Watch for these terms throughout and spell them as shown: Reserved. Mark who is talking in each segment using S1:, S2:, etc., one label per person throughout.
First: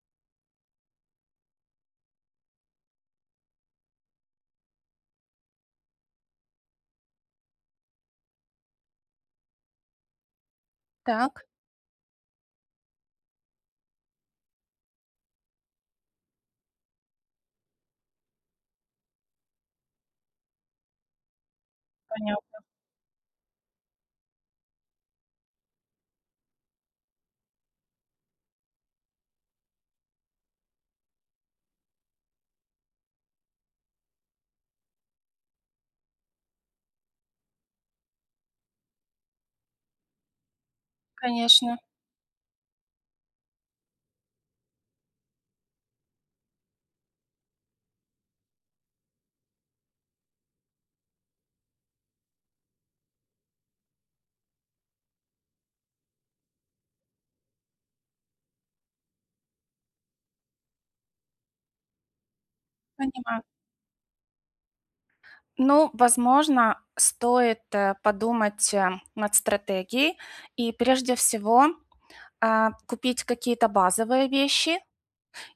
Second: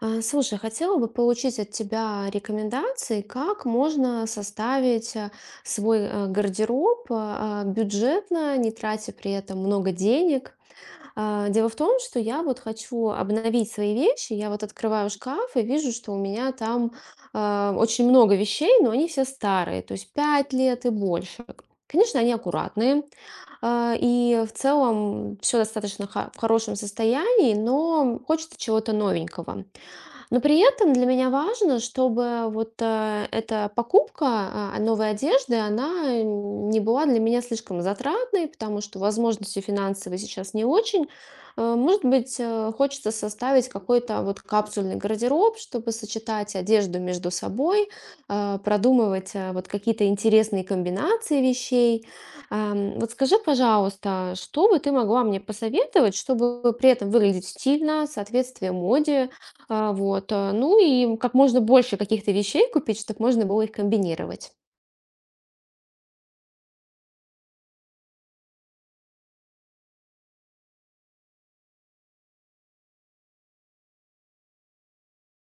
S1: Слушай, хотела бы получить от тебя рекомендации, как можно составить свой гардероб бюджетно, не тратя при этом много денег.
S2: Так,
S1: Дело в том, что я вот хочу обновить свои вещи. Я вот открываю шкаф и вижу, что у меня там очень много вещей, но они все старые, то есть 5 лет и больше. Конечно, они аккуратные, и в целом все достаточно в хорошем состоянии, но хочется чего-то новенького. Но при этом для меня важно, чтобы вот эта покупка новой одежды, она не была для меня слишком затратной, потому что возможности финансовые сейчас не очень.
S2: конечно,
S1: Может быть, хочется составить какой-то вот капсульный гардероб, чтобы сочетать одежду между собой, продумывать вот какие-то интересные комбинации вещей. Вот скажи, пожалуйста, что бы ты могла мне посоветовать, чтобы при этом выглядеть стильно, соответствие моде, ну и как можно больше каких-то вещей купить, чтобы
S2: понимаю.
S1: можно было их комбинировать.
S2: Ну, возможно, стоит, подумать, над стратегией, и прежде всего, купить какие-то базовые вещи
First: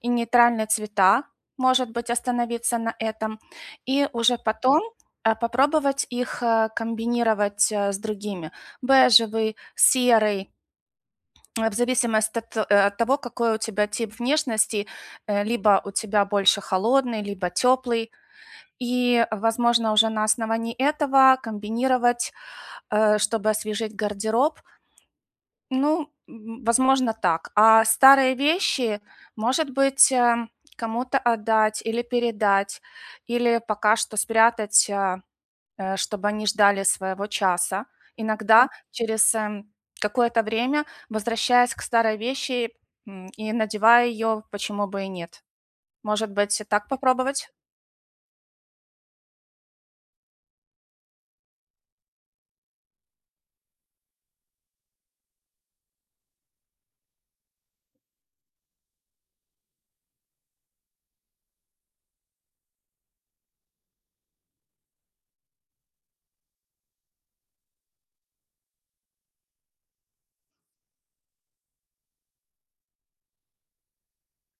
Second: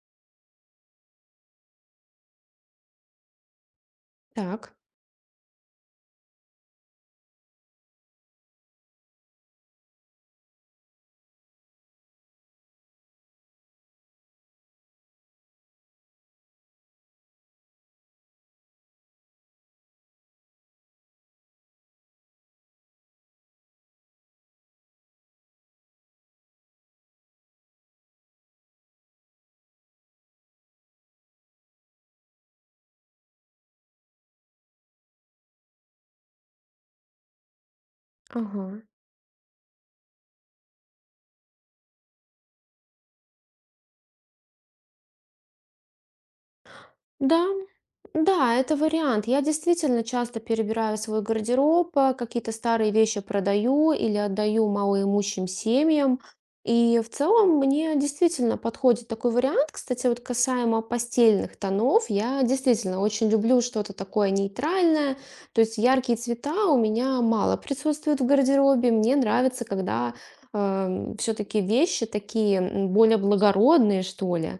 S2: и нейтральные цвета, может быть, остановиться на этом, и уже
S1: Так,
S2: потом, попробовать их, комбинировать, с другими: бежевый, серый, в зависимости от, от того, какой у тебя тип внешности, либо у тебя больше холодный, либо теплый. И, возможно, уже на основании этого комбинировать, чтобы освежить гардероб. Ну, возможно, так. А старые вещи, может быть, кому-то отдать или передать, или пока что спрятать, чтобы они ждали своего часа. Иногда
S1: ага.
S2: через, какое-то время, возвращаясь к старой вещи, и надевая ее, почему бы и нет. Может быть, и так
S1: Да,
S2: попробовать?
S1: да, это вариант. Я действительно часто перебираю свой гардероб, какие-то старые вещи продаю или отдаю малоимущим семьям. И в целом мне действительно подходит такой вариант. Кстати, вот касаемо постельных тонов, я действительно очень люблю что-то такое нейтральное. То есть яркие цвета у меня мало присутствуют в гардеробе. Мне нравится, когда все-таки вещи такие м, более благородные, что ли.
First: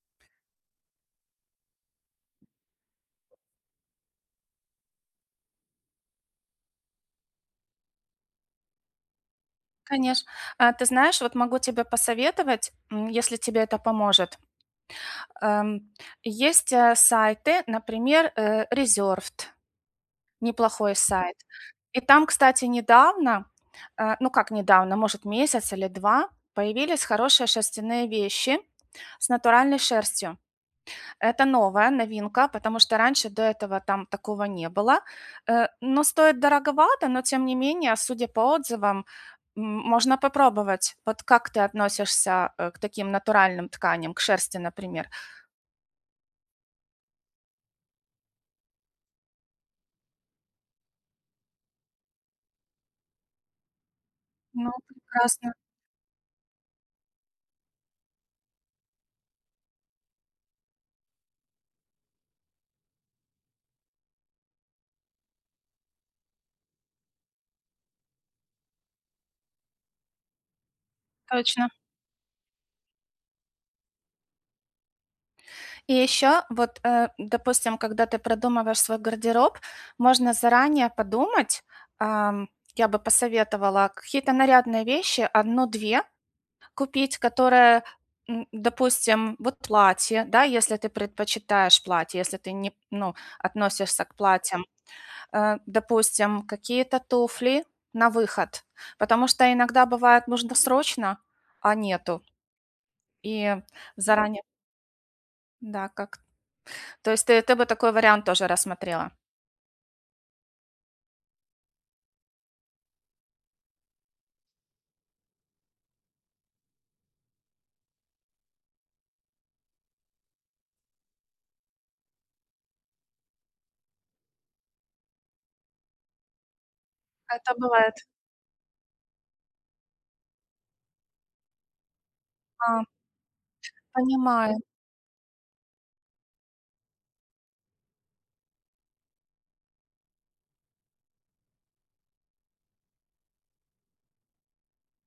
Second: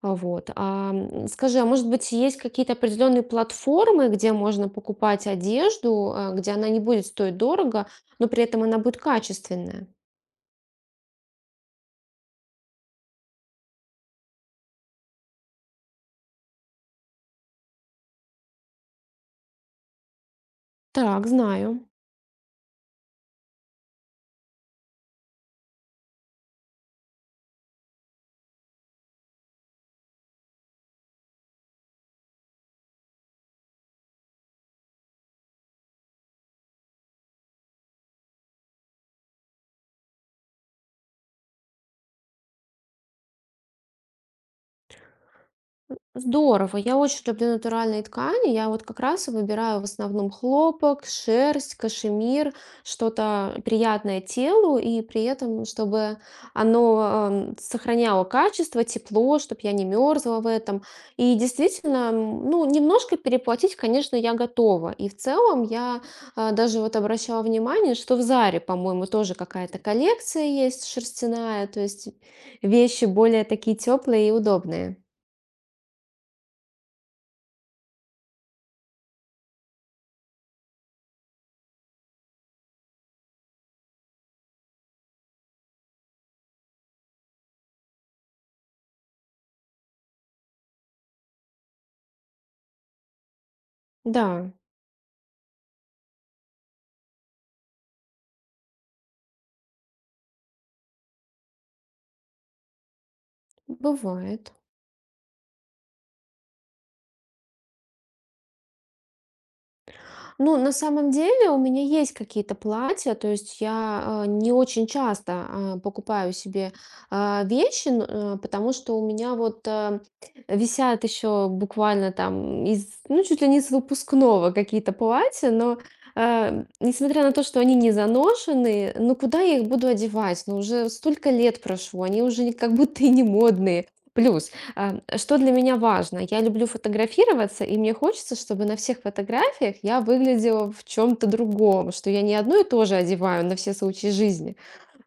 S1: А вот, а, м, скажи, а может быть, есть какие-то определенные платформы, где можно покупать одежду, где она не будет стоить дорого, но при этом она будет качественная?
S2: Конечно. Ты знаешь, вот могу тебе посоветовать, если тебе это поможет. Ам, Есть, сайты, например, Reserved, неплохой
S1: Так,
S2: сайт.
S1: знаю.
S2: И там, кстати, недавно, ну как недавно, может, месяц или 2, появились хорошие шерстяные вещи с натуральной шерстью. Это новая новинка, потому что раньше до этого там такого не было. Но стоит дороговато, но тем не менее, судя по отзывам, можно попробовать. Вот как ты относишься, к таким натуральным тканям, к шерсти, например?
S1: Здорово. Я очень люблю натуральные ткани. Я вот как раз и выбираю в основном хлопок, шерсть, кашемир, что-то приятное
S2: Ну,
S1: телу, и при
S2: прекрасно,
S1: этом, чтобы оно ам, сохраняло качество, тепло, чтобы я не мерзла в этом. И действительно, м, ну, немножко переплатить, конечно, я готова. И в целом я даже вот обращала внимание, что в Заре, по-моему, тоже какая-то коллекция есть шерстяная,
S2: точно.
S1: то есть вещи более такие теплые и удобные.
S2: И еще вот, допустим, когда ты продумываешь свой гардероб, можно заранее подумать. Ам, я бы посоветовала какие-то нарядные вещи, 1 две купить, которое, допустим, вот платье, да, если ты предпочитаешь платье, если ты не, ну, относишься к
S1: Да.
S2: платьям, допустим, какие-то туфли на выход, потому что иногда бывает нужно срочно, а нету, и заранее,
S1: Бывает.
S2: да, как. То есть ты бы такой вариант тоже рассмотрела?
S1: Ну, на самом деле у меня есть какие-то платья, то есть я не очень часто покупаю себе вещи, потому что у меня вот висят еще буквально там из, ну, чуть ли не с выпускного какие-то платья, но несмотря на то,
S2: Это
S1: что они не
S2: бывает.
S1: заношены, ну куда я их буду одевать? Ну уже столько лет прошло, они уже как
S2: А,
S1: будто и не модные. Плюс
S2: понимаю.
S1: Что для меня важно? Я люблю фотографироваться, и мне хочется, чтобы на всех фотографиях я выглядела в чем-то другом, что я не одно и то же одеваю на все случаи жизни,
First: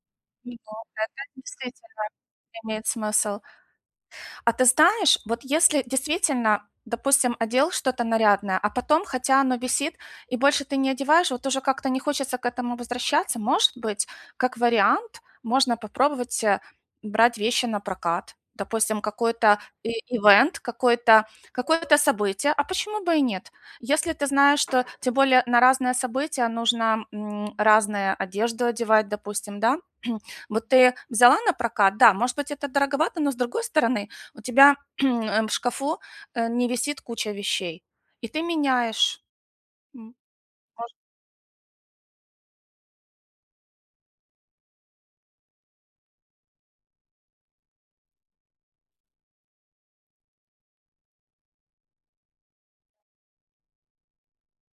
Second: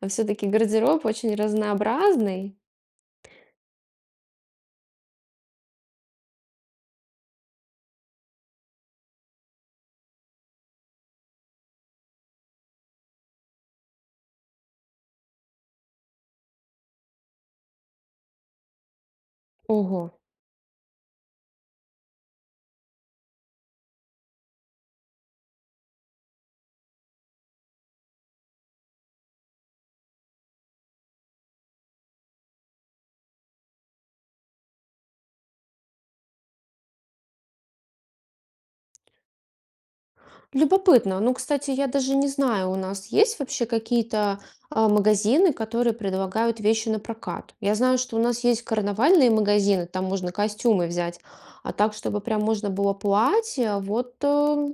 S1: а все-таки
S2: Ну
S1: гардероб
S2: да,
S1: очень
S2: действительно
S1: разнообразный.
S2: имеет смысл. А ты знаешь, вот если действительно, допустим, одел что-то нарядное, а потом, хотя оно висит, и больше ты не одеваешь, вот уже как-то не хочется к этому возвращаться, может быть, как вариант, можно попробовать брать вещи на прокат. Допустим,
S1: Ого,
S2: ивент, какое-то событие, а почему бы и нет? Если ты знаешь, что тем более на разные события нужно разные одежду одевать, допустим, да, вот ты взяла на прокат, да, может быть, это дороговато, но с другой стороны, у тебя в шкафу, не висит куча вещей, и ты меняешь. М, Может,
S1: любопытно. Ну, кстати, я даже не знаю, у нас есть вообще какие-то магазины, которые предлагают вещи на прокат. Я знаю, что у нас есть карнавальные магазины, там можно костюмы взять, а так, чтобы прям можно было платье. Вот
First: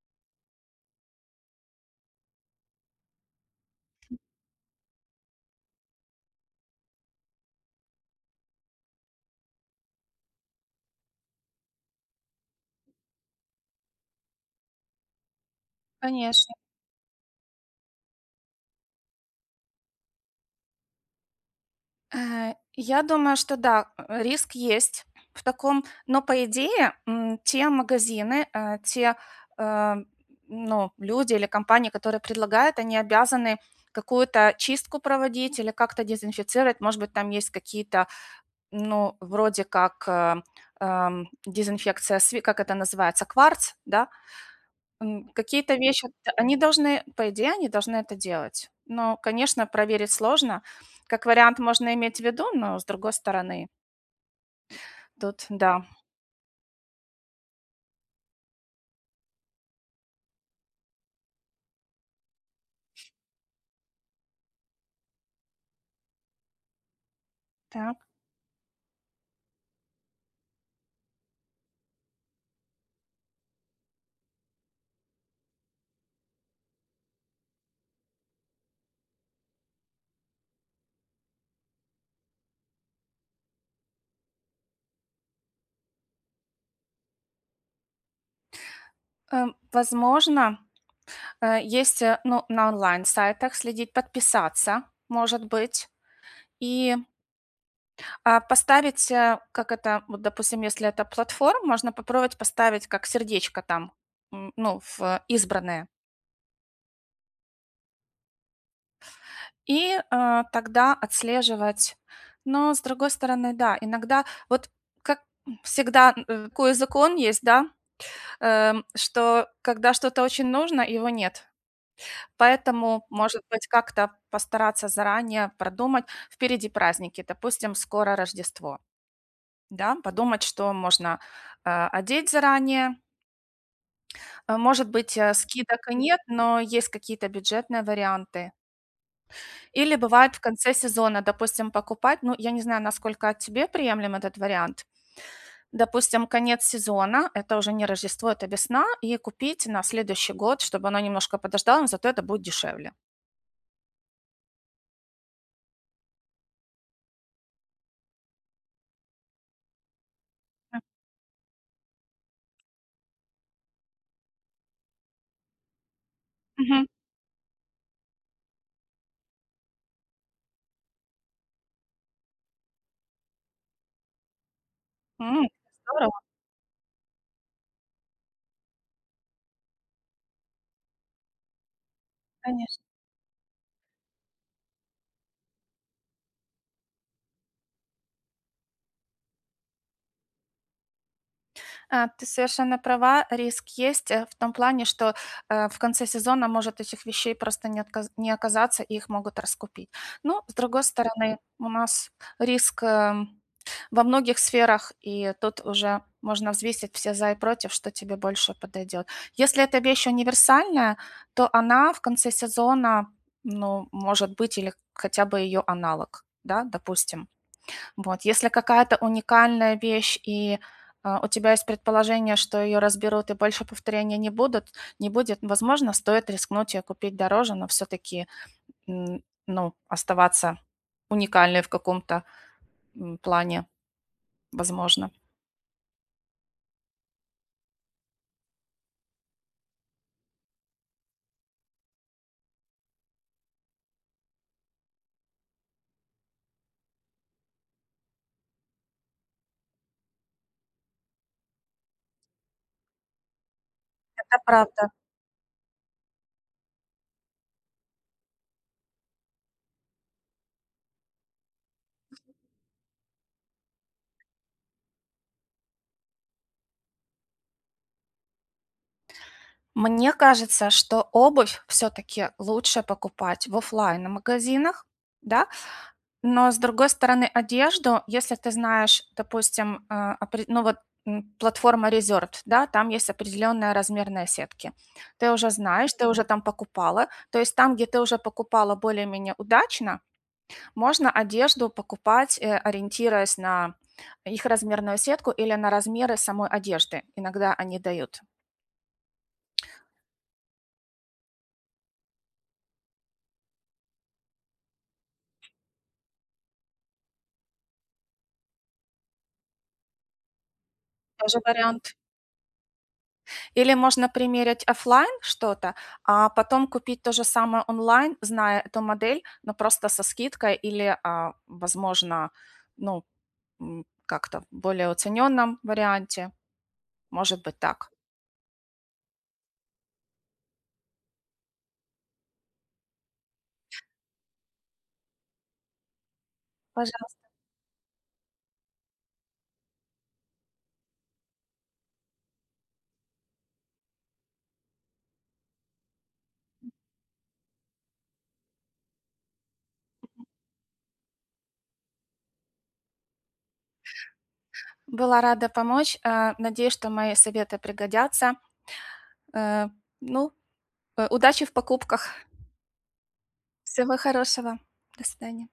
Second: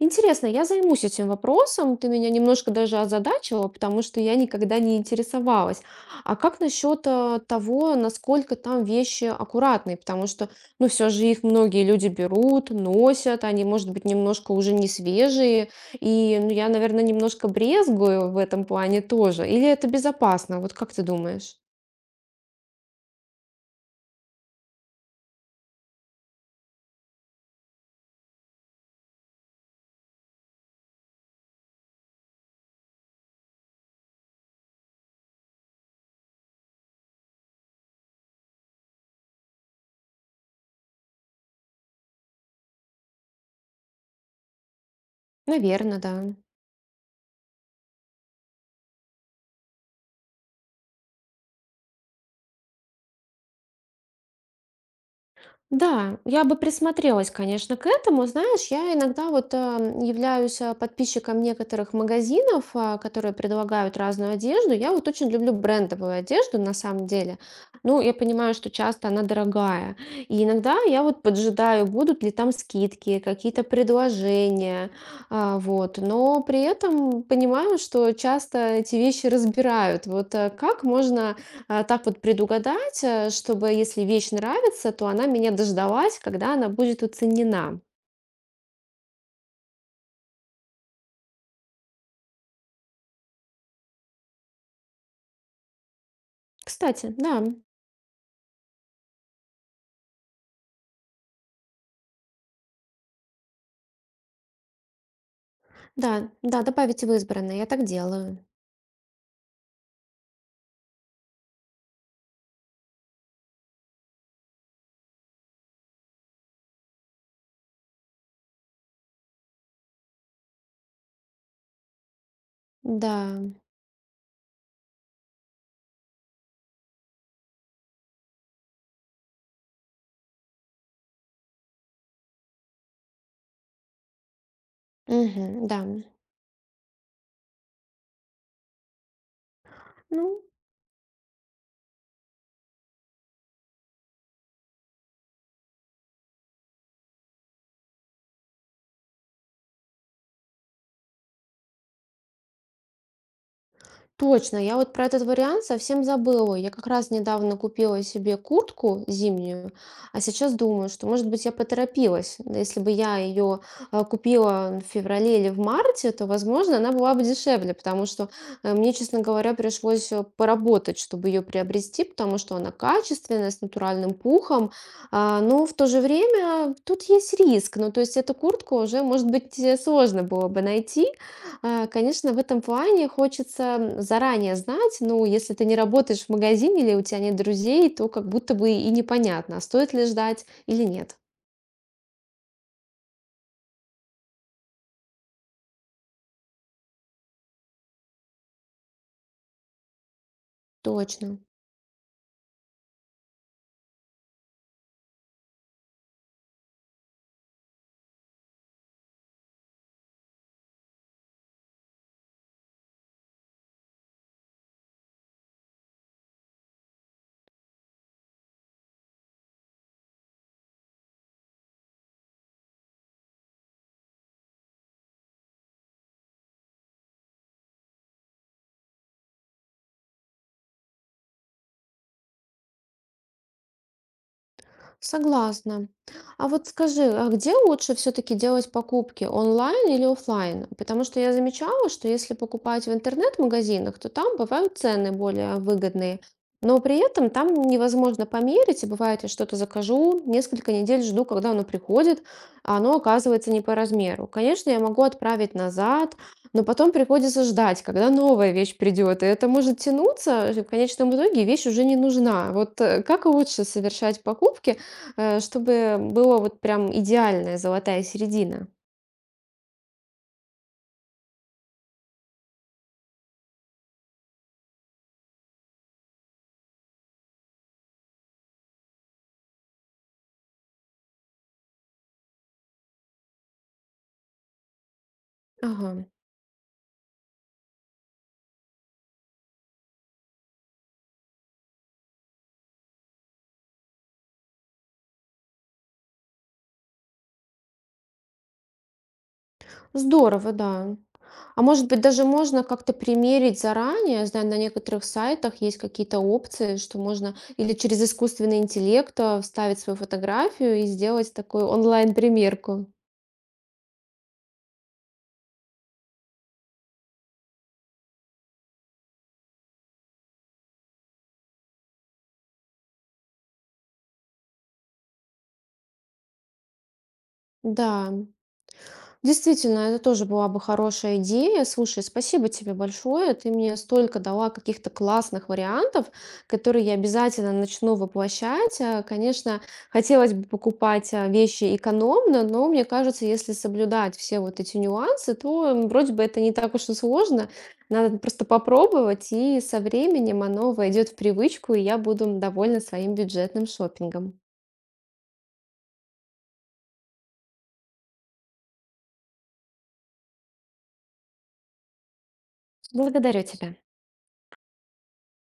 S1: интересно, я займусь этим вопросом. Ты меня немножко даже озадачила, потому что я никогда не интересовалась. А как насчет того, насколько там вещи аккуратные? Потому что но все же их многие люди берут, носят, они, может быть, немножко уже не свежие. И, ну,
S2: конечно.
S1: я, наверное, немножко брезгую в этом плане тоже. Или это безопасно? Вот как ты думаешь?
S2: Я думаю, что да, риск есть в таком, но, по идее, те магазины, те, э, ну, люди или компании, которые предлагают, они обязаны какую-то чистку проводить или как-то дезинфицировать. Может быть, там есть какие-то, ну, вроде как, дезинфекция сви как это называется, кварц, да? Какие-то
S1: Наверное,
S2: вещи, т
S1: да.
S2: они должны, по идее, они должны это делать. Но, конечно, проверить сложно. Как вариант можно иметь в виду, но с другой стороны, тут да.
S1: Да, я бы присмотрелась, конечно, к этому. Знаешь, я иногда вот являюсь подписчиком некоторых магазинов, которые предлагают разную одежду. Я вот очень люблю брендовую одежду на самом деле.
S2: Так,
S1: Ну, я понимаю, что часто она дорогая. И иногда я вот поджидаю, будут ли там скидки, какие-то предложения. Вот. Но при этом понимаю, что часто эти вещи разбирают. Вот как можно так вот предугадать, чтобы если вещь нравится, то она меня дождалась, когда она будет оценена.
S2: возможно, есть, ну, на онлайн-сайтах следить, подписаться, может быть, и,
S1: Кстати, да,
S2: поставить, как это, вот, допустим, если это платформ, можно попробовать поставить как сердечко там, ну, в избранное.
S1: да, да, добавить в избранное, я так делаю.
S2: И, а, тогда отслеживать. Но, с другой стороны, да, иногда вот как всегда, такой закон есть, да, что когда что-то очень нужно, его нет. Поэтому,
S1: Да,
S2: может быть, как-то постараться заранее продумать. Впереди праздники, допустим, скоро Рождество, да, подумать, что можно, одеть заранее. Может быть,
S1: мгм, да.
S2: скидок и нет, но есть какие-то бюджетные варианты. Или бывает в
S1: Ну,
S2: конце сезона, допустим, покупать, ну, я не знаю, насколько тебе приемлем этот вариант. Допустим, конец сезона, это уже не Рождество, это весна, и купить на следующий год, чтобы оно немножко подождало, но зато это будет дешевле.
S1: точно, я вот про этот вариант совсем забыла. Я как раз недавно купила себе куртку зимнюю, а сейчас
S2: М,
S1: думаю, что, может быть, я поторопилась. Да. Если бы я ее купила в феврале или в марте, то, возможно,
S2: мгм.
S1: она была бы дешевле, потому что мне, честно говоря, пришлось поработать, чтобы ее приобрести, потому что она качественная, с натуральным пухом.
S2: М,
S1: Но в то же
S2: Здорово,
S1: время тут есть риск. Ну, то есть эту куртку уже, может быть, сложно было бы найти, конечно, в этом
S2: конечно.
S1: плане хочется м, заранее знать, ну, если ты не работаешь в магазине или у тебя нет друзей, то как будто бы и непонятно, а стоит ли ждать или нет.
S2: А, ты совершенно права, риск есть в том плане, что в конце сезона может этих вещей просто не оказаться, и их могут раскупить. Ну, с другой стороны,
S1: Точно.
S2: у нас риск во многих сферах, и тут уже можно взвесить все за и против, что тебе больше подойдет. Если эта вещь универсальная, то она в конце сезона, ну, может быть, или хотя бы ее аналог, да, допустим. Вот, если какая-то уникальная вещь и, у тебя есть предположение, что ее разберут и больше повторения не будет, возможно, стоит рискнуть её купить дороже, но все таки, ну, оставаться уникальной в каком-то, плане, возможно.
S1: Согласна. А вот скажи, а где лучше все-таки делать покупки, онлайн или оффлайн? Потому что я замечала, что если покупать в интернет-магазинах, то там бывают цены более выгодные, но при этом там невозможно померить, и бывает, я что-то закажу, несколько недель жду, когда оно приходит, а оно оказывается не по размеру.
S2: Это
S1: Конечно, я
S2: правда.
S1: могу отправить назад, но потом приходится ждать, когда новая вещь придет, и это может тянуться, и в конечном итоге вещь уже не нужна. Вот как лучше совершать покупки, чтобы было вот прям идеальная золотая середина.
S2: Мне кажется, что обувь все таки лучше покупать в оффлайн магазинах, да. Но, с другой стороны, одежду, если ты знаешь, допустим, а, опре ну вот, платформа "Резервд", да, там есть определенная размерная сетки. Ты уже знаешь,
S1: Ага.
S2: ты уже там покупала. То есть там, где ты уже покупала более-менее удачно, можно одежду покупать, ориентируясь на их размерную сетку или на размеры самой одежды. Иногда они дают.
S1: Здорово, да. А может быть, даже можно как-то примерить заранее? Я знаю, на некоторых сайтах есть какие-то опции, что можно или через искусственный интеллект вставить свою фотографию и сделать
S2: Тоже
S1: такую
S2: вариант.
S1: онлайн-примерку.
S2: Или можно примерить оффлайн что-то, а потом купить то же самое онлайн, зная эту модель, но просто со скидкой или, а, возможно, ну, как-то в более уцененном варианте. Может быть
S1: Да.
S2: так.
S1: Действительно, это тоже была бы хорошая идея. Слушай, спасибо тебе большое. Ты мне столько дала каких-то классных вариантов, которые я
S2: Пожалуйста.
S1: обязательно начну воплощать. Конечно, хотелось бы покупать вещи экономно, но мне кажется, если соблюдать все вот эти нюансы, то м, вроде бы это не так уж и сложно. Надо просто попробовать, и со временем оно войдет в привычку, и я буду довольна своим бюджетным шопингом.
S2: Была рада помочь. Надеюсь, что мои советы пригодятся. Э, ну, Удачи в покупках.
S1: Благодарю тебя.
S2: Всего хорошего. До свидания.